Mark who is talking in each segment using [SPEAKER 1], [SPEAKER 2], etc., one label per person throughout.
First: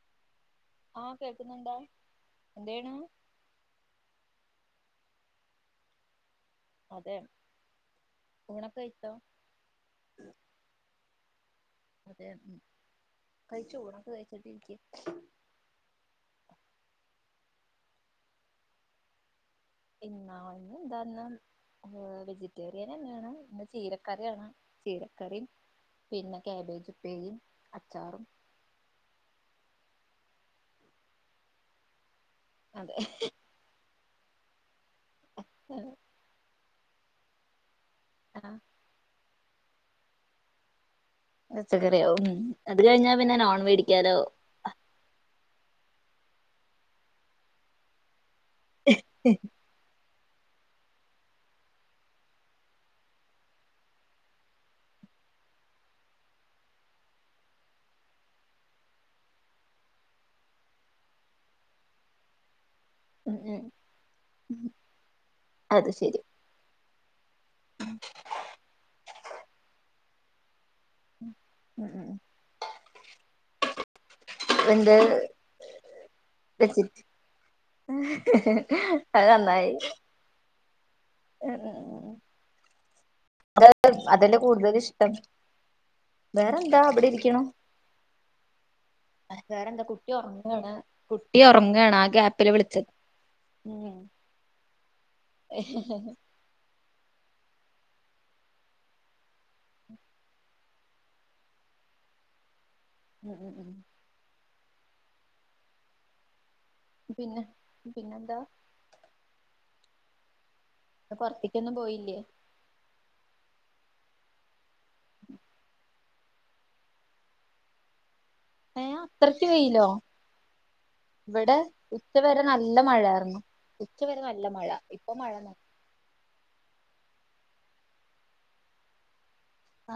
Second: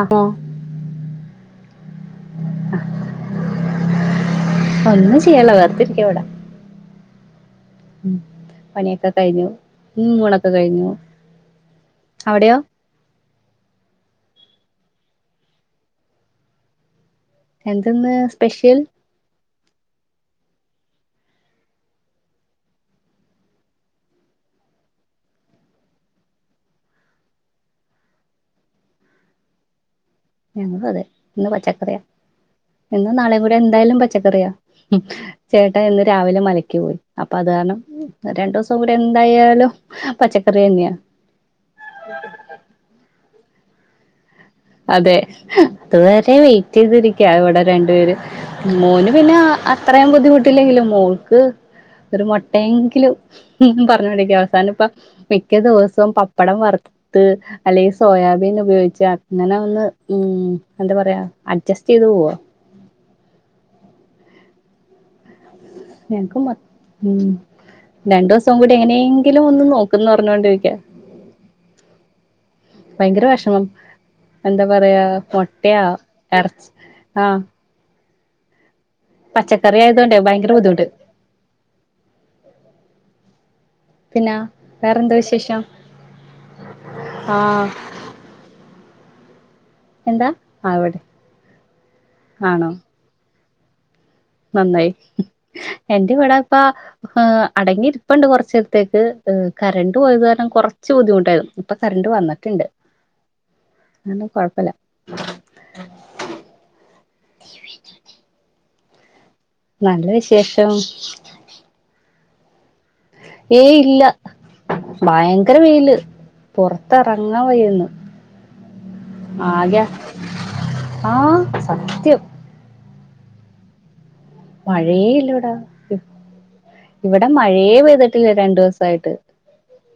[SPEAKER 1] അഹോ
[SPEAKER 2] ആഹ് കേക്കുന്നുണ്ടോ എന്തെചെയുണു
[SPEAKER 1] ഒന്നും ചെയ്യൺല്ല വെർത്തെരിക്കവിടെ
[SPEAKER 2] അതെ
[SPEAKER 1] ഉം
[SPEAKER 2] ഊണൊക്കെ
[SPEAKER 1] പണിയൊക്കെ
[SPEAKER 2] കഴിച്ചോ
[SPEAKER 1] കൈഞ്ഞു. ഉം ഊണൊക്കെ കൈഞ്ഞു.
[SPEAKER 2] അതെ ഉം അത്കഴിച്ചേ ഊണോക്കെ കഴിച്ചോണ്ടിരിക്ക
[SPEAKER 1] എന്തെന്ന് സ്പെഷ്യൽ
[SPEAKER 2] ഇന്നാന്ന് എന്താന്ന് വെജിറ്റേറിയ നെന്നേണ് ഇന്ന് ചീരക്കറ്യാണ് ചീരക്കറി പിന്നെ കേബേജ്പ്പേരീം അച്ചാറും
[SPEAKER 1] ഞങ്ങളും അതെ ഇന്ന് പച്ചക്കറ്യാ
[SPEAKER 2] അതെ
[SPEAKER 1] ഇന്നും നാളേം കൂടെ എന്തായാലും പച്ചക്കറി ചേട്ടായി ഇന്ന് രാവിലെ മലക്ക് പോയി അപ്പ അത് കാരണം രണ്ടു
[SPEAKER 2] ആഹ്
[SPEAKER 1] ദിവസം എന്തായാലും പച്ചക്കറ്യേന്നെ
[SPEAKER 2] പച്ചക്കറിയാവും ഉം അത് കഴിഞ്ഞാ പിന്നെ നോൺ വേടിക്കാലോ
[SPEAKER 1] അതെ അതുവരെ വെയ്റ്റീതിരിക്ക്യാ ഇവടെ രണ്ടുപേരും മോന് പിന്നാ അത്രേം ബുദ്ധിമുട്ടില്ലെങ്കിലും മോൾക്ക് ഒരു മോട്ടേങ്കിലും പർഞ്ഞോണ്ടിരിക്കും അവസാന പ്പ മിക്ക ദിവസോം പപ്പടം വർത്ത് അല്ലെങ്കിൽ സോയാബീൻ ഉപയോഗിച്ച് ഇങ്ങനെ ഒന്ന് ഉം എന്താ പറയാ അഡ്ജസ്റ്റീത് പോവും
[SPEAKER 2] ഉം ഉം ഉം അത് ശെരി
[SPEAKER 1] ഒക്കെ മതി ഉം രണ്ടോസം കൂടി എങ്ങനേങ്കിലും ഒന്ന് നോക്കന്ന് പർഞ്ഞോണ്ട് ഇരിക്ക
[SPEAKER 2] [unintelligible]
[SPEAKER 1] ഭയങ്കര വെഷമം എന്താ
[SPEAKER 2] എന്ത്
[SPEAKER 1] പറയാ മൊട്ടയോ എർച്ച്
[SPEAKER 2] വെച്ചി
[SPEAKER 1] ആഹ്
[SPEAKER 2] അത്
[SPEAKER 1] പച്ചക്കറി ആയതോണ്ട് ഭയങ്കര ബുദ്ധിമുണ്ട്.
[SPEAKER 2] ഏഹ് ഏഹ്
[SPEAKER 1] പിന്നെ
[SPEAKER 2] അതല്ലേ കൂടുതലിഷ്ട്ടം
[SPEAKER 1] വേറെന്താ വിശേഷം
[SPEAKER 2] വേറെന്താ ഇബടെരിക്കണു
[SPEAKER 1] ആഹ്
[SPEAKER 2] വേറെ എന്താ കുട്ടി ഒർങ്ങാണ് കുട്ടി ഒർങ്ങാണ് ആ ഗാപ്പില്
[SPEAKER 1] ആണോ
[SPEAKER 2] വിളിച്ചത് ഉം
[SPEAKER 1] നന്നായി എന്റെ വടെ പ്പ അടങ്ങിരിപ്പ്ണ്ട് കൊർച്ച് നേരത്തേക്ക് കരന്റ് പോയത് കാരണം കൊർച്ച് ബുദ്ധിമുട്ടായിരുന്നു ഇപ്പൊ കരന്റ് വന്ന്ട്ട്ണ്ട്
[SPEAKER 2] ഉം ഉം ഉം
[SPEAKER 1] അതൊന്നും കൊഴപ്പല്ല
[SPEAKER 2] പിന്നെ പിന്നെന്താ
[SPEAKER 1] നല്ല വിശേഷം
[SPEAKER 2] പൊർത്തിക്കൊന്നും പോയില്ലേ
[SPEAKER 1] ഏയ് ഇല്ല ഭയങ്കര വെയ്ല് പൊർത്ത് എറങ്ങാൻ വയ്യന്ന്
[SPEAKER 2] ഏ അത്രക്ക്
[SPEAKER 1] ആകാ
[SPEAKER 2] വെയിലോ
[SPEAKER 1] ആഹ്
[SPEAKER 2] ഇവിടെ
[SPEAKER 1] സത്യം
[SPEAKER 2] ഉച്ചവരെ നല്ല മഴാർന്നു ഉച്ച വരെ നല്ല മഴ
[SPEAKER 1] മഴയേ
[SPEAKER 2] ഇപ്പൊ മഴ നോ
[SPEAKER 1] ഇല്ലടാ ഇവിടെ മഴയെ പെയ്തിട്ടില്ല രണ്ടു ദിവസായിട്ട്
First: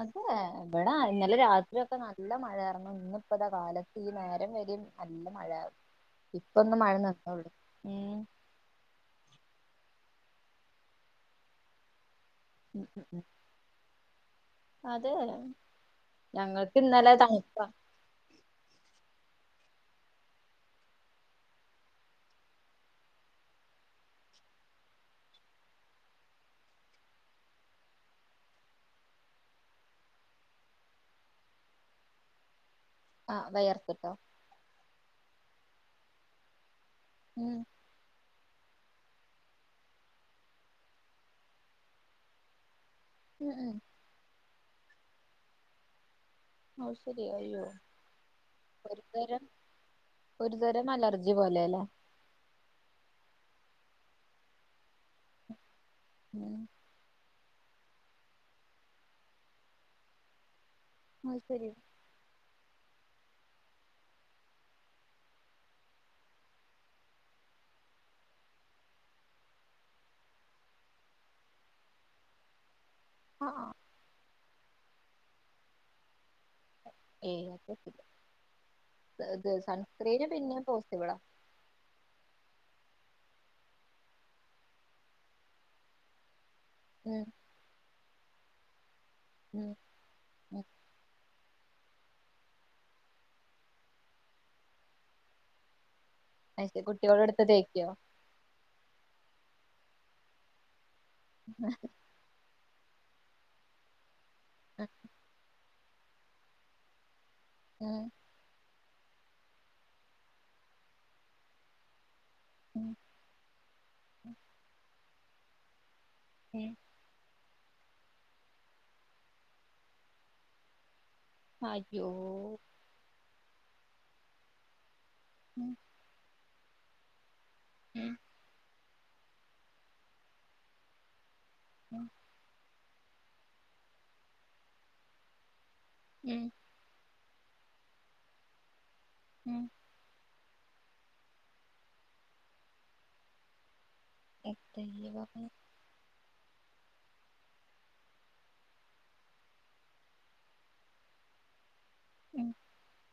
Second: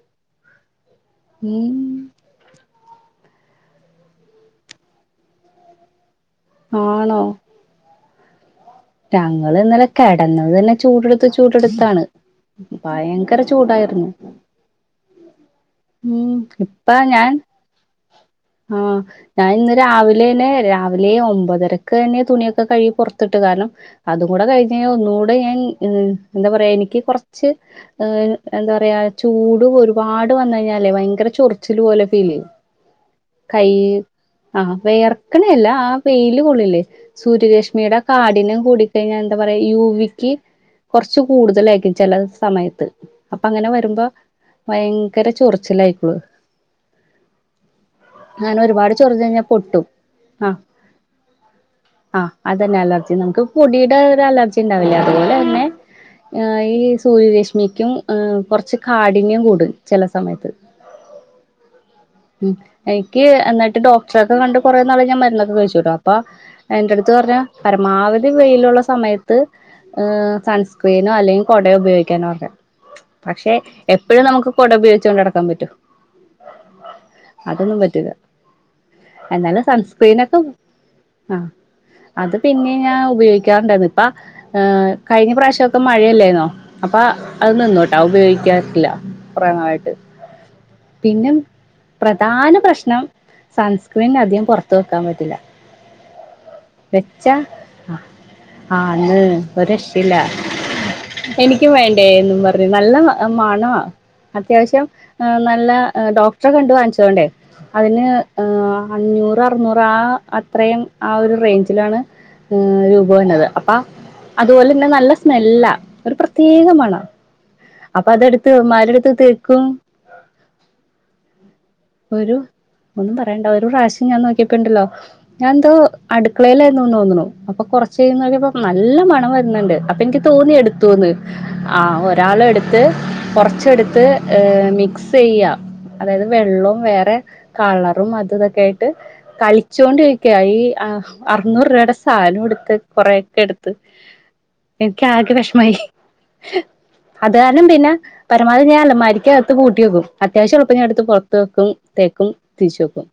[SPEAKER 2] അതെ ഇവിടാ ഇന്നലെ
[SPEAKER 1] ഉം
[SPEAKER 2] രാത്രി ഒക്കെ നല്ല നല്ല മഴായിരുന്നു ഇന്നിപ്പതാ കാലത്ത് ഈ നേരം വരീം നല്ല മഴായിരുന്നു ഇപ്പൊന്ന് മഴ
[SPEAKER 1] ആണോ
[SPEAKER 2] നിന്നൊള്ളൂ ഉം
[SPEAKER 1] ഞങ്ങള് ഇന്നലെ കിടന്നത് തന്നെ ചൂടെടുത്ത് ചൂടെടുത്താണ്
[SPEAKER 2] ഉം ഉം
[SPEAKER 1] ഭയങ്കര ചൂടായിരുന്നു
[SPEAKER 2] അതെ
[SPEAKER 1] ഉം
[SPEAKER 2] ഞങ്ങൾക്ക്
[SPEAKER 1] ഇപ്പ
[SPEAKER 2] ഇന്നലെ
[SPEAKER 1] ഞാൻ
[SPEAKER 2] തണുപ്പ
[SPEAKER 1] ആഹ് ഞാൻ ഇന്ന് രാവിലെ തന്നെ രാവിലെ ഒമ്പതരക്ക തന്നെ തുണിയൊക്കെ കഴുകി പുറത്തിട്ട് കാരണം അതും കൂടെ കഴിഞ് ഒന്നുകൂടെ ഞാൻ എന്താ പറയാ എനിക്ക് കുറച്ച് ഏഹ് എന്താ പറയാ ചൂട് ഒരുപാട് വന്ന് കഴിഞ്ഞാലേ ഭയങ്കര ചൊറിച്ചില് പോലെ ഫീല് ചെയ്യും
[SPEAKER 2] ആ
[SPEAKER 1] അ കൈ
[SPEAKER 2] വയർത്തിട്ടോ
[SPEAKER 1] ആഹ് വെയക്കണല്ല ആ വെയില് കൊള്ളില്ലേ
[SPEAKER 2] ഉം
[SPEAKER 1] സൂര്യരശ്മിയുടെ കാടിനും കൂടിക്കഴിഞ്ഞാൽ എന്താ പറയാ യുവിക്ക് കൊറച്ച് കൂടുതലായിരിക്കും ചില സമയത്ത്
[SPEAKER 2] ഉം
[SPEAKER 1] അപ്പങ്ങനെ
[SPEAKER 2] ഉം
[SPEAKER 1] വരുമ്പോ ഭയങ്കര ചൊറച്ചിലായിക്കൊളു
[SPEAKER 2] അഹ് ശരി അയ്യോ
[SPEAKER 1] ഒരുപാട്
[SPEAKER 2] വെറുതെ
[SPEAKER 1] ചൊറിഞ്ഞ്
[SPEAKER 2] ഒരു
[SPEAKER 1] കഴിഞ്ഞാൽ പൊട്ടും ആഹ്
[SPEAKER 2] ഒരുതരം അലർജി പോലെല്ലേ
[SPEAKER 1] ആഹ് അതന്നെ അലർജി നമുക്ക് പൊടിയുടെ ഒരു അലർജി ണ്ടാവില്ലേ അതുപോലെ തന്നെ ഈ സൂര്യരശ്മിക്കും ഏഹ് കുറച്ച് കാഠിന്യം കൂടും ചില സമയത്ത്
[SPEAKER 2] അത് ശരി
[SPEAKER 1] എനിക്ക് എന്നട്ട് ഡോക്ടറെക്കെ കണ്ട് കുറേ നാള് ഞാൻ മരുന്നൊക്കെ കഴിച്ചുട്ടോ അപ്പൊ എന്റടുത്ത് പറഞ്ഞു പരമാവധി വെയിലുള്ള സമയത്ത് ഏഹ് സൺസ്ക്രീനോ അല്ലെങ്കിൽ കുടയോ ഉപയോഗിക്കാന പറഞ്ഞെ
[SPEAKER 2] ആ
[SPEAKER 1] പക്ഷെ
[SPEAKER 2] ആ
[SPEAKER 1] എപ്പോഴും നമുക്ക് കുട ഉപയോഗിച്ച് കൊണ്ട് നടക്കാൻ പറ്റുവോ
[SPEAKER 2] ഏയ് അത് പറ്റില്ല
[SPEAKER 1] പറ്റൂല
[SPEAKER 2] ഇത്
[SPEAKER 1] എന്നാലും
[SPEAKER 2] സൺസ്ക്രീന്
[SPEAKER 1] സൺസ്ക്രീനൊക്കെ
[SPEAKER 2] പിന്നെ പോസ്സിബിള
[SPEAKER 1] ആഹ് അത് പിന്നെ ഞാൻ ഉപയോഗിക്കാറുണ്ടായിരുന്ന് ഇപ്പ കഴിഞ്ഞ പ്രാവശ്യമൊക്കെ മഴയല്ലേന്നോ അപ്പ
[SPEAKER 2] ഉം
[SPEAKER 1] അത് നിന്നോട്ടാ ഉപയോഗിക്കാറില്ല കുറെ
[SPEAKER 2] ഉം
[SPEAKER 1] നാളായിട്ട്
[SPEAKER 2] ഉം
[SPEAKER 1] പിന്നെ പ്രധാന പ്രശ്നം സൺസ്ക്രീൻ അധികം പുറത്ത് വെക്കാൻ പറ്റില്ല
[SPEAKER 2] അത് ശരി കുട്ടിയോള്
[SPEAKER 1] വെച്ചആ
[SPEAKER 2] എടുത്ത് തേക്കോ
[SPEAKER 1] ഹ് ആന്ന് ഒരെക്ഷല്ല എനിക്കും വ പറ നല്ല മണ അത്യാവശ്യം
[SPEAKER 2] ഉം
[SPEAKER 1] നല്ല ഡോക്ടറെ കണ്ട വാങ്ങി ണ്ടേ അതിന് അഞ്ഞൂറ് അറുന്നൂറ് ആ അത്രയും ആ ഒരു റേഞ്ചിലാണ്
[SPEAKER 2] ഉം ഉം
[SPEAKER 1] രൂപ വരുന്നത് അപ്പ അതുപോലെ തന്നെ നല്ല സ്മെല്ലാ ഒരു പ്രത്യേക
[SPEAKER 2] ഉം
[SPEAKER 1] മണം അപ്പൊ അതെടുത്ത് അവൻമരുടുത്ത് തേക്കും
[SPEAKER 2] അയോ
[SPEAKER 1] ഒരു ഒന്നും പറയേണ്ട ഒരു പ്രാവശ്യം ഞാൻ നോക്കിയപ്പോുണ്ടല്ലോ ഞാൻ
[SPEAKER 2] ഉം
[SPEAKER 1] എന്തോ അടുക്കളയിലായിരുന്നുന്ന് തോന്നണു അപ്പൊ കൊറച്ച
[SPEAKER 2] ഉം
[SPEAKER 1] കഴിഞ്ഞു നോക്കിയപ്പോ നല്ല മണം വരുന്നുണ്ട് അപ്പൊ എനിക്ക് തോന്നി എടുത്തുന്ന് ആ
[SPEAKER 2] ഉം
[SPEAKER 1] ഒരാള എടുത്ത് കൊറച്ചെടുത്ത് മിക്സ് ചെയ്യാ അതായത്
[SPEAKER 2] ഉം
[SPEAKER 1] വെള്ളവും വേറെ കളറും അത് ഇതൊക്കെ ആയിട്ട്
[SPEAKER 2] ഉം
[SPEAKER 1] കളിച്ചോണ്ടിരിക്ക ക്കായി അറുന്നൂറ് രൂപയുടെ സാധം എടുത്ത് കൊറെക്കെ എടുത്ത് എനിക്ക് ആകെ
[SPEAKER 2] ദൈവമേ
[SPEAKER 1] വിഷമായി അത് കാരണം പിന്നെ പരമാവധി ഞാൻ അലമാരക്കകത്ത് പൂട്ടി വെക്കും അത്യാവശ്യം ഉള്ളപ്പോൾ ഞാൻ ഇടുത്ത് പുറത്ത് വെക്കും തേക്കും
[SPEAKER 2] ഉം
[SPEAKER 1] പിശുക്കും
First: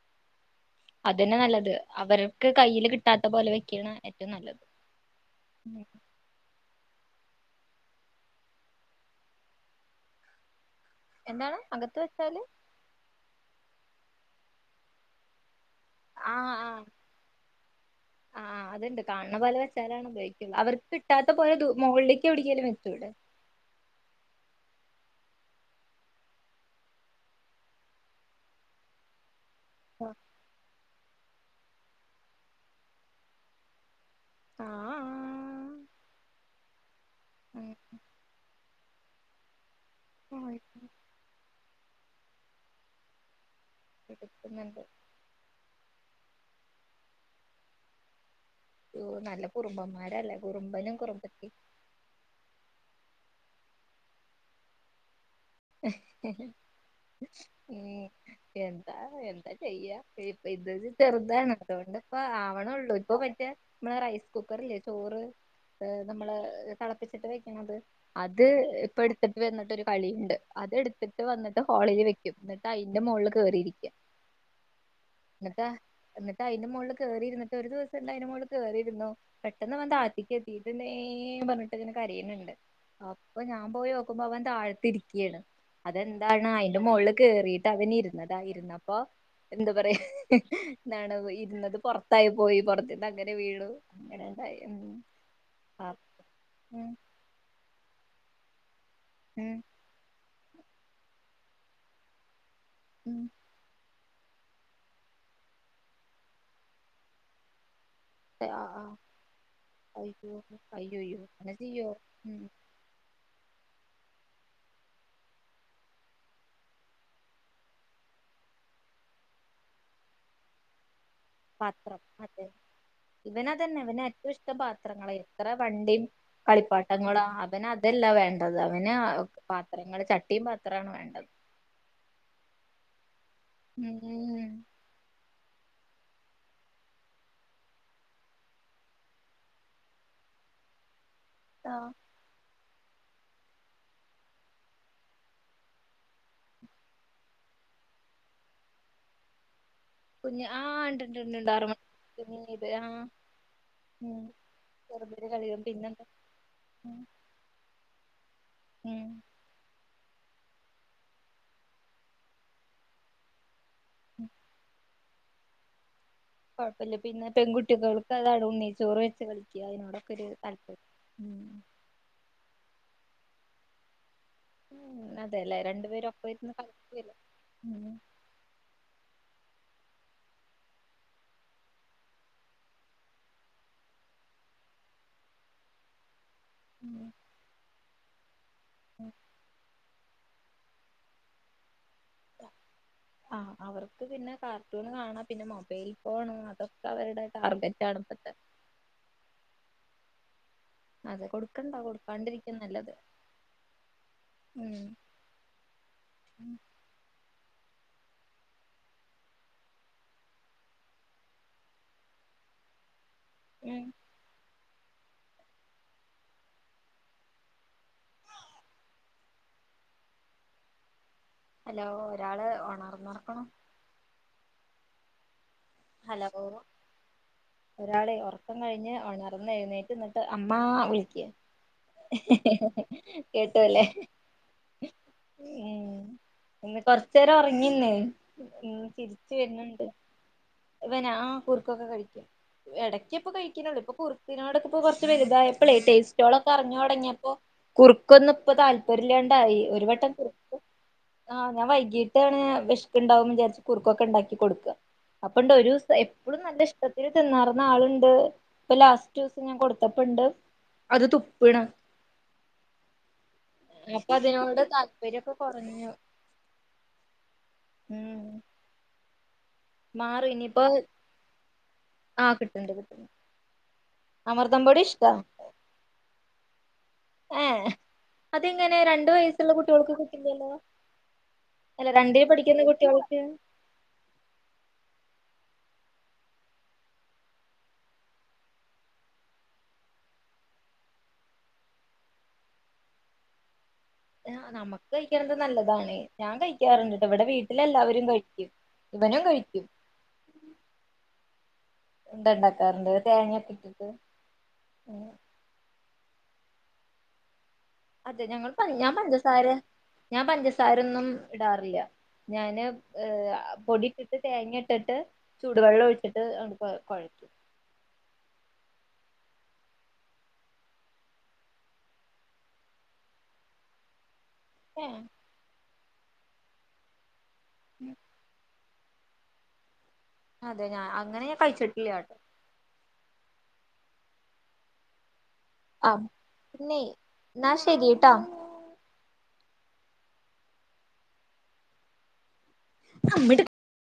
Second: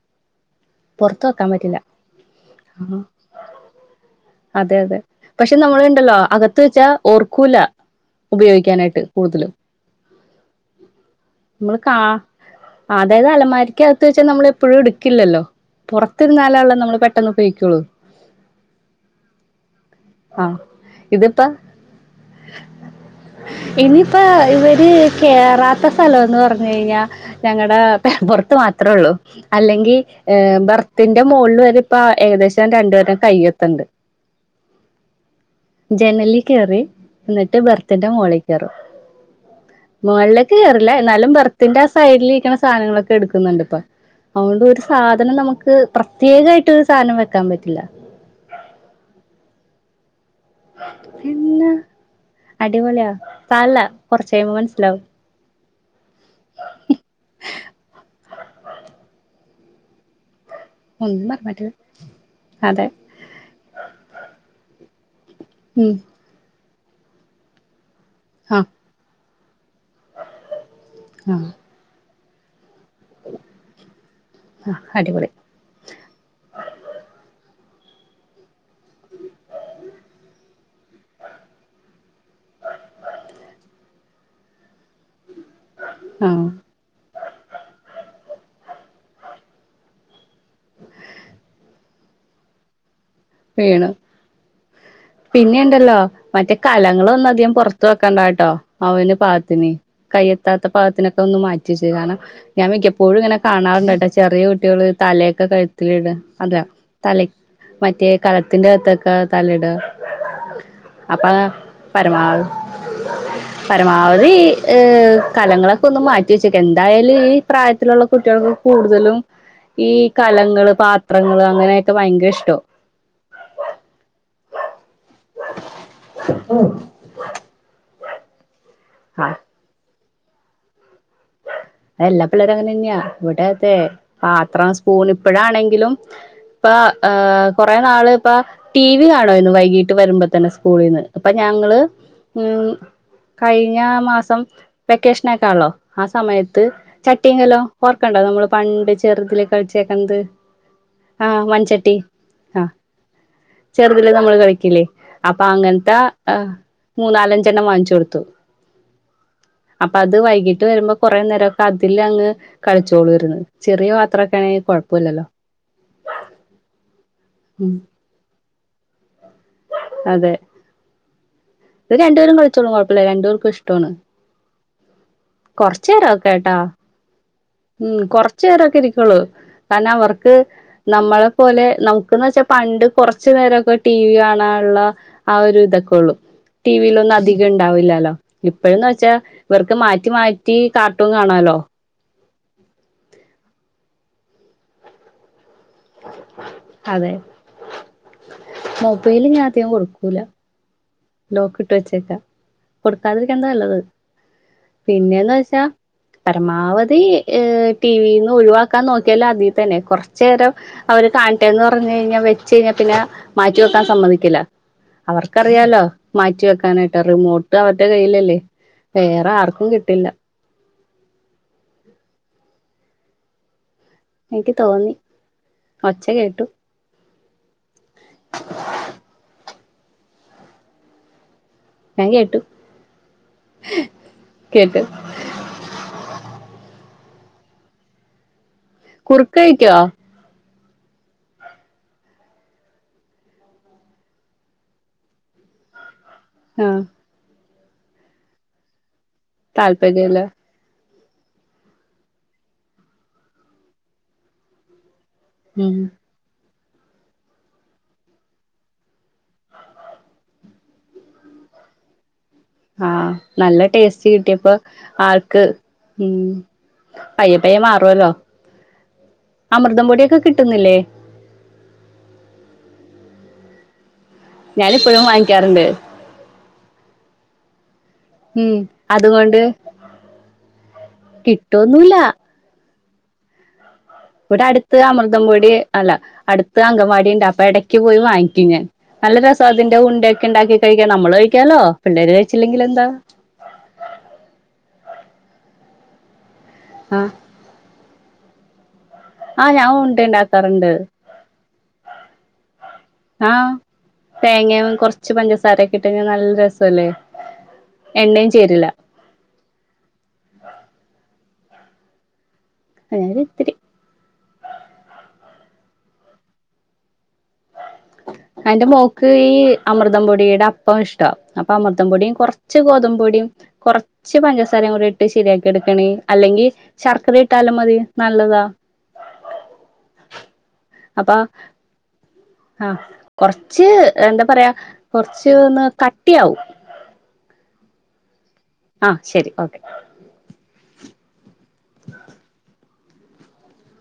[SPEAKER 2] അതന്നെ നല്ലത് അവർക്ക് കയ്യില് കിട്ടാത്ത പോലെ വെക്കാണ്
[SPEAKER 1] അതെ അതെ പക്ഷെ നമ്മൾ ഉണ്ടല്ലോ അക ത്ത് വച്ചാ ഓർക്കൂല ഉപയോഗിക്കാനായിട്ട് കൂടുതലും..
[SPEAKER 2] എന്താണ്
[SPEAKER 1] നമ്മൾ കാ
[SPEAKER 2] അകത്ത് വെച്ചാല്
[SPEAKER 1] ആ അതായത് അലമാരിക്കകത്ത് വെച്ചാൽ നമ്മൾ എപ്പോഴും എടുക്കില്ലല്ലോ. പുറത്തിരുന്നാലല്ലേ നമ്മൾ പെട്ടെന്ന് ഉപയോഗിക്കുള്ളൂ.
[SPEAKER 2] ആഹ് അത്ണ്ട് കാണണ പോലെവെച്ചാലാണ്
[SPEAKER 1] ആ
[SPEAKER 2] ഉപയോഗിക്കുള്ളൂ അവർക്ക് കിട്ടാത്ത
[SPEAKER 1] ഇതിപ്പ
[SPEAKER 2] പോലെ മുകളിലേക്ക് എവിടെക്കെങ്കിലും വെച്ചൂടെ..
[SPEAKER 1] ഇനിയിപ്പോ ഇവര് കേയറാത്ത സ്ഥലംന്ന് പറഞ്ഞു കഴിഞ്ഞാ, ഞങ്ങളടെ പെരപുറത്ത് മാത്രേ ഉള്ളൂ. അല്ലെങ്കിൽ ബെർത്തിന്റെ മുകളിൽ വരെ ഇപ്പ ഏകദേശം രണ്ടുപേരം കയ്യത്തണ്ട്.
[SPEAKER 2] ആഹ
[SPEAKER 1] ജനലി കയറി എന്നിട്ട്
[SPEAKER 2] ഉം
[SPEAKER 1] ബർത്തിന്റെ മോളിൽ കയറും. മുകളിലേക്ക് കേറില്ല എന്നാലും ബർത്തിന്റെ ആ സൈഡിലിരിക്കണ സാധനങ്ങളൊക്കെ എടുക്കുന്നുണ്ട് ഇപ്പൊ.. അതുകൊണ്ട് ഒരു
[SPEAKER 2] എടുക്കുന്നുണ്ട്
[SPEAKER 1] സാധനം നമുക്ക് പ്രത്യേക ആയിട്ട് ഒരു സാധനം വെക്കാൻ പറ്റില്ല.
[SPEAKER 2] യൊ നല്ല കുറുമ്പന്മാരല്ലേ കുറുമ്പനും കുറുമ്പത്തി..
[SPEAKER 1] അടിപൊളെയ താല്ല കുറച്ച് കഴിയുമ്പോ മനസ്സിലാവും.
[SPEAKER 2] ഉ എന്താണ് എന്താ ചെയ്യാ? ഇപ്പതൊരു
[SPEAKER 1] ഒന്നും പറയാൻ
[SPEAKER 2] ചെറുതാണ്
[SPEAKER 1] പറ്റില്ല
[SPEAKER 2] അതോണ്ട്പ്പ
[SPEAKER 1] അതെ
[SPEAKER 2] ആവണള്ളൂ ഇപ്പൊ മറ്റേ നമ്മളെ റൈസ് കുക്കർ ഇല്ലേ ചോറ്
[SPEAKER 1] ഉം
[SPEAKER 2] നമ്മള് തിളപ്പിച്ചിട്ട് വെക്കണത്. അത്
[SPEAKER 1] ആഹ്
[SPEAKER 2] ഇപ്പ എടുത്തിട്ട് വന്നിട്ടൊരു കളി.. അത് എടുത്തിട്ട്
[SPEAKER 1] ആഹ്
[SPEAKER 2] വന്നിട്ട് ഹോളില് വെക്കും എന്നിട്ട് അയിന്റെ മുകളിൽ കേറിയിരിക്കാ..
[SPEAKER 1] ആഹ് അടിപൊളി
[SPEAKER 2] എന്നിട്ടാ എന്നിട്ട് അതിന്റെ മോളിൽ കേറിയിരിന്നിട്ട് ഒരു ദിവസംണ്ട് അതിന്റെ മോളിൽ കേറിയിരുന്നു. പെട്ടെന്ന് അവൻ താത്തിക്ക് എത്തിട്ട്ണ്ടെ മേ പറഞ്ഞിട്ട് ഇങ്ങന കരയ്ണ്ണ്ട്. അപ്പൊ ഞാൻ പോയി നോക്കുമ്പോ അവൻ താഴത്തിരിക്കാണ്
[SPEAKER 1] ആഹ്
[SPEAKER 2] അതെന്താണ് ആയി ന്റെ മോള്ള് കേറിട്ട് അവന് ഇരുന്നതാ ഇരുന്നപ്പൊ എന്താ പറയാ ന്താണ് ഇരുന്നത് പൊറത്തായി പോയി പൊറത്തി
[SPEAKER 1] വീണ്
[SPEAKER 2] ആ
[SPEAKER 1] പിന്നിണ്ടല്ലോ മറ്റേ
[SPEAKER 2] ഉം
[SPEAKER 1] കലങ്ങളൊന്നധികം പൊറ മുത്തൊക്കണ്ടാട്ടോ അവന്
[SPEAKER 2] ഉം
[SPEAKER 1] പാത്തിന് കയ്യെത്താത്ത പാത്തിനൊക്കെ ഒന്ന് മാറ്റിവച്ച കാണം
[SPEAKER 2] ഉം
[SPEAKER 1] ഞമിക്കപ്പോഴുങ്ങനെ കാണാറുണ്ട് കേട്ടോ ചെറിയ കുട്ടിള് തലയൊക്കെ കഴുത്തിലിടാ അല്ല തല മറ്റേ
[SPEAKER 2] ആ
[SPEAKER 1] കലത്തിന്റെ
[SPEAKER 2] ആ
[SPEAKER 1] അകത്തൊക്കെ തല്ലിട
[SPEAKER 2] അയ്യോ അയ്യോയ്യോ
[SPEAKER 1] അപ്പൊ
[SPEAKER 2] അങ്ങനെ ചെയ്യോ
[SPEAKER 1] പരമാ
[SPEAKER 2] ഉം
[SPEAKER 1] [unintelligible] പരമാവധി കലങ്ങളൊക്കെ ഒന്ന് മാറ്റിവെച്ചേക്ക് എന്തായാലും ഈ പ്രായത്തിലുള്ള കുട്ടികള് കൂടുതലും ഈ കലങ്ങള് പാത്രങ്ങള് അങ്ങനെയൊക്കെ
[SPEAKER 2] പത്രം
[SPEAKER 1] ഭയങ്കര
[SPEAKER 2] അതെ
[SPEAKER 1] ഇഷ്ട
[SPEAKER 2] ഇവനതന്നെ ഇവന ഏറ്റവും ഇഷ്ടംപാത്രങ്ങള എത്ര വണ്ടിയും കളിപ്പാട്ടങ്ങളാ അവന അതല്ല വേണ്ടത് അവനാ
[SPEAKER 1] ആഹ്
[SPEAKER 2] പാത്രങ്ങള് ചട്ടിയും പാത്രാണ് വേണ്ടത്
[SPEAKER 1] അത എല്ലാ പിള്ളേര അങ്ങനെ തന്നെയ ഇവിടെ അതെ
[SPEAKER 2] ഉം
[SPEAKER 1] പാത്രം സ്പൂൺ ഇപ്പഴാണെങ്കിലും ഇപ്പ ആഹ് കുറെ നാള് ഇപ്പ ടി വി കാണുവായിരുന്നു വൈകിട്ട് വരുമ്പോ തന്നെ സ്കൂളീന്ന് അപ്പൊ
[SPEAKER 2] ആ
[SPEAKER 1] ഞാങ്ങള് ഉം കഴിഞ്ഞ മാസം വെക്കേഷനക്കാണല്ലോ ആ സമയ ത്ത് ചട്ടി കലോം ഓർക്കണ്ട നമ്മള് പണ്ട് ചെറുതിലൊ കളിച്ചേക്കന്ത്
[SPEAKER 2] കുഞ്ഞ് ആ
[SPEAKER 1] ആഹ
[SPEAKER 2] ഇണ്ട്ണ്ട്ണ്ട് ആറ്
[SPEAKER 1] മൺചട്ടി
[SPEAKER 2] മണി ഇത്
[SPEAKER 1] ആഹ്
[SPEAKER 2] ആ
[SPEAKER 1] ചെറുതില്
[SPEAKER 2] ഉം
[SPEAKER 1] നമ്മള് കളിക്കില്ലേ
[SPEAKER 2] ചെറുതില്
[SPEAKER 1] അപ്പൊ
[SPEAKER 2] കളിയും
[SPEAKER 1] അങ്ങനത്തെ
[SPEAKER 2] പിന്നെന്താ
[SPEAKER 1] ആഹ്
[SPEAKER 2] ഉം
[SPEAKER 1] മൂന്നാലഞ്ചെണ്ണം വാങ്ങിച്ച് കൊടുത്തു
[SPEAKER 2] ഉം
[SPEAKER 1] അപ്പ അത് വൈകിട്ട് വരുമ്പോ കൊറേ നേരൊക്കെ അതിലങ്ങ് കളിച്ചോളുരുന്ന് ചെറിയ പാത്രൊക്കെ ആണെങ്കി കൊഴപ്പല്ലല്ലോ
[SPEAKER 2] കൊഴപ്പില്ല പിന്നെ
[SPEAKER 1] ഉം
[SPEAKER 2] പെൺകുട്ടികൾക്ക് അതാണ് ഉണ്ണി ചോറ് വെച്ച് കളിക്ക അതിനോടൊക്കെ ഒരു താല്പര്യ ഉം
[SPEAKER 1] ഇവര് രണ്ടുപേരും കളിച്ചോളും കൊഴപ്പില്ല രണ്ടു പേർക്കും ഇഷ്ടാണ്.
[SPEAKER 2] ഉം അതെല്ലേ രണ്ടു പേരും ഒപ്പ
[SPEAKER 1] കൊറച്ചേരൊക്കെ
[SPEAKER 2] ഇരുന്ന് കളിക്കുലേ
[SPEAKER 1] ച്ചിരൊക്കെ ഇരിക്കുള്ളൂ കാരണ അവർക്ക് നമ്മളെ പോലെ നമുക്ക്ന്ന് വച്ചാ പണ്ട് കൊറച്ചു നേരമൊക്കെ ടി വി കാണാനുള്ള ആ ഒരു ഇതൊക്കെ ഉള്ളു ടിവിലൊന്നും
[SPEAKER 2] ഉം
[SPEAKER 1] അധികം ഇണ്ടാവില്ലല്ലോ ഇപ്പോഴന്ന് വെച്ചാ ഇവർക്ക് മാ റ്റി മാറ്റി കാർട്ടൂൺ കാണാലോ
[SPEAKER 2] ആഹ് അവർക്ക് പിന്നെ കാ ട്ടൂൺ കാണാം പിന്നെ മൊബൈൽ ഫോണ് അതൊക്കെ
[SPEAKER 1] അതെ
[SPEAKER 2] അവരുടെ ടാർഗറ്റാണ് പ്പത്തെ
[SPEAKER 1] മൊബൈല് ഞാൻ അധികം കൊടുക്കൂല
[SPEAKER 2] അത്
[SPEAKER 1] ലോക്ക് ഇട്ട്
[SPEAKER 2] കൊടുക്കണ്ട
[SPEAKER 1] വെച്ചേക്കാ
[SPEAKER 2] കൊടുക്കാണ്ടിരിക്കും നല്ലത്
[SPEAKER 1] കൊടുക്കാതിരിക്കന്താ നല്ലത്
[SPEAKER 2] ഉം
[SPEAKER 1] പിന്നെന്ന് വെച്ചാ പരമാവധി ടി വിന്ന് ഒഴിവാക്കാൻ നോക്കിയാല അതി തന്നെ കൊറച്ച് നേരം അവര് കാണട്ടെന്ന് പറഞ്ഞ് കഴിഞ്ഞ വെച്ച് കഴിഞ്ഞാ പിന്നെ മാറ്റി
[SPEAKER 2] ഉം
[SPEAKER 1] വെക്കാൻ സമ്മതിക്കില്ല അവർക്കറിയാലോ മാറ്റി വെക്കാനായിട്ടാ റിമോട്ട് അവരുടെ കയ്യിലല്ലേ വേറെ ആർക്കും കിട്ടില്ല
[SPEAKER 2] ഹലോ ഒരാള് ഓണർന്ന് നറക്കണോ
[SPEAKER 1] എനിക്ക് തോന്നി ഒച്ച
[SPEAKER 2] ഹലോ
[SPEAKER 1] കേട്ടു
[SPEAKER 2] ഒരാളെ ഒറക്കം കഴിഞ്ഞ് ഒണർന്ന് എഴുന്നേറ്റ് ന്നിട്ട് അമ്മ വിളിക്ക
[SPEAKER 1] ഞാൻ കേട്ടു
[SPEAKER 2] കേട്ടുല്ലേ
[SPEAKER 1] കേട്ടു
[SPEAKER 2] ഉം ഇന്ന് കൊറച്ച നേരം ഉറങ്ങിന്ന് ചിരിച്ച്
[SPEAKER 1] കുറുക്ക് കഴിക്കോ
[SPEAKER 2] വരുന്നുണ്ട്. ഇവന ആ കുർക്കൊക്കെ കഴിക്കും. ഇടയ്ക്കപ്പോ കഴിക്കണള്ളൂ. ഇപ്പ കുുിനോടൊക്കെ കുറച്ച് വലുതായപ്പോളേ ടേസ്റ്റ് കുടിളൊക്കെ
[SPEAKER 1] ആ
[SPEAKER 2] അറിഞ്ഞു തുടങ്ങിയപ്പോ കുറുക്കൊന്നും. ഇപ്പൊ താല്പര്യമ ണ്ടായി ഒരു വട്ടം
[SPEAKER 1] താല്പര്യല്ല
[SPEAKER 2] കു ആഹ് ഞാൻ വൈകീട്ട്ണ് വിശ്ക്കു ഉണ്ടാവും വിചാരിച്ച് കുറുക്ക്ക്കെ ഉണ്ടാക്കി കൊടുക്കുക. അപ്പണ്ട് ഒരു
[SPEAKER 1] ഉം
[SPEAKER 2] ദിവസം ഇപ്പോഴും നല്ല ഇഷ്ടത്തിൽ തിന്നാറന്ന ആളുണ്ട് ഇപ്പൊ ലാസ്റ്റ് ദിവസം ഞാൻ കൊടുത്തപ്പുണ്ട്. അത് തുപ്പ്ണ്.
[SPEAKER 1] ആഹ് നല്ല ടേസ്റ്റ്
[SPEAKER 2] അപ്പൊ
[SPEAKER 1] കിട്ടിയപ്പം
[SPEAKER 2] അതിനോട് താല്പര്യൊക്കെ
[SPEAKER 1] ആർക്ക്
[SPEAKER 2] കുറഞ്ഞു
[SPEAKER 1] ഉം പയ്യ പയ്യെ മാറുവല്ലോ?
[SPEAKER 2] ഉം
[SPEAKER 1] അമൃതം പൊടിയൊക്കെ കിട്ടുന്നില്ലേ?
[SPEAKER 2] ആഹ് കിട്ടുന്ന്ണ്ട് കിട്ടുന്ന്ട്.
[SPEAKER 1] ഞാൻപ്പോഴും വാങ്ങിക്കാറുണ്ട്.
[SPEAKER 2] ഏ
[SPEAKER 1] ഉം
[SPEAKER 2] അതെങ്ങനെയ രണ്ട്
[SPEAKER 1] അതുകൊണ്ട്
[SPEAKER 2] വയസ്സുള്ള കുട്ടികൾക്ക് കിട്ടില്ലല്ലോ?
[SPEAKER 1] കിട്ടോ
[SPEAKER 2] അല്ല രണ്ട് പഠിക്കുന്ന കുട്ടികൾക്ക്.
[SPEAKER 1] ഒരു അടുത്ത് അമൃതംപൊടി അല്ല അടുത്ത് അങ്കവാടി ഉണ്ട് അപ്പൊ ഇടക്ക് പോയി വാങ്ങിക്കും ഞാൻ. നല്ല രസം അത്തിന്റെ ഉണ്ട ഒക്കെ ഉണ്ടാക്കി കഴിക്കാൻ നമ്മള് കഴിക്കാലോ പിള്ളേര് കഴിച്ചില്ലെങ്കിൽ എന്താ.
[SPEAKER 2] ആഹ് നമുക്ക് കഴിക്കത് നല്ലതാണ് ഞാൻ കഴിക്കാറുണ്ട് കേട്ടോ
[SPEAKER 1] ആഹ്
[SPEAKER 2] ഇവിടെ വീട്ടില് എല്ലാവരും കഴിക്കും. ഇവനും
[SPEAKER 1] ആഹ്
[SPEAKER 2] കഴിക്കും
[SPEAKER 1] ഞാൻ ഉണ്ടണ്ടാക്കാറുണ്ട്.
[SPEAKER 2] ഉണ്ട ഉണ്ടാക്കാറുണ്ട് തേങ്ങൊക്കെ
[SPEAKER 1] ആഹ്
[SPEAKER 2] ഇട്ടിട്ട്
[SPEAKER 1] തേങ്ങയും കൊറച്ച്
[SPEAKER 2] ഉം.
[SPEAKER 1] പഞ്ച സര ഇട്കഴിഞ്ഞാ നല്ല രസല്ലേ.
[SPEAKER 2] അതെ
[SPEAKER 1] എണ്ണയും
[SPEAKER 2] ഞങ്ങൾ
[SPEAKER 1] ചേരില്ല
[SPEAKER 2] ഞാൻ പഞ്ചസാര ഞാൻ പഞ്ചസാരൊന്നും ഇടാറില്ല. ഞാന് ഏ
[SPEAKER 1] ഞാനൊരിത്തിരി
[SPEAKER 2] പൊടിയിട്ടിട്ട് തേങ്ങ ഇട്ടിട്ട് ചൂടുവെള്ളം ഒഴിച്ചിട്ട് ന കുഴയ്ക.
[SPEAKER 1] എന്റെ മോക്ക് ഈ അമൃതം പൊടിയുടെ അപ്പം ഇഷ്ട അപ്പൊ അമൃതം പൊടിയും കുറച്ച് ഗോതമ്പ് പൊടിയും. കുറച്ച് പഞ് കൂടി ഇട്ട് ശരിയാക്കി എടുക്കണേ അല്ലെങ്കിൽ ശർക്കര ഇട്ടാലും മതി നല്ലതാ
[SPEAKER 2] അതെ ഞാൻ അങ്ങനെ ഞാ കഴിച്ചിട്ടില്ല കേട്ടോ
[SPEAKER 1] ആഹ് കൊറച്ച് എന്താ പറയാ കൊറച്ച് ഒന്ന്
[SPEAKER 2] ആ
[SPEAKER 1] കട്ടിയാവും.
[SPEAKER 2] പിന്നെ ന്ന ശരിട്ടോ
[SPEAKER 1] ആഹ് ശരി ഓക്കെ
[SPEAKER 2] അമ്മിട്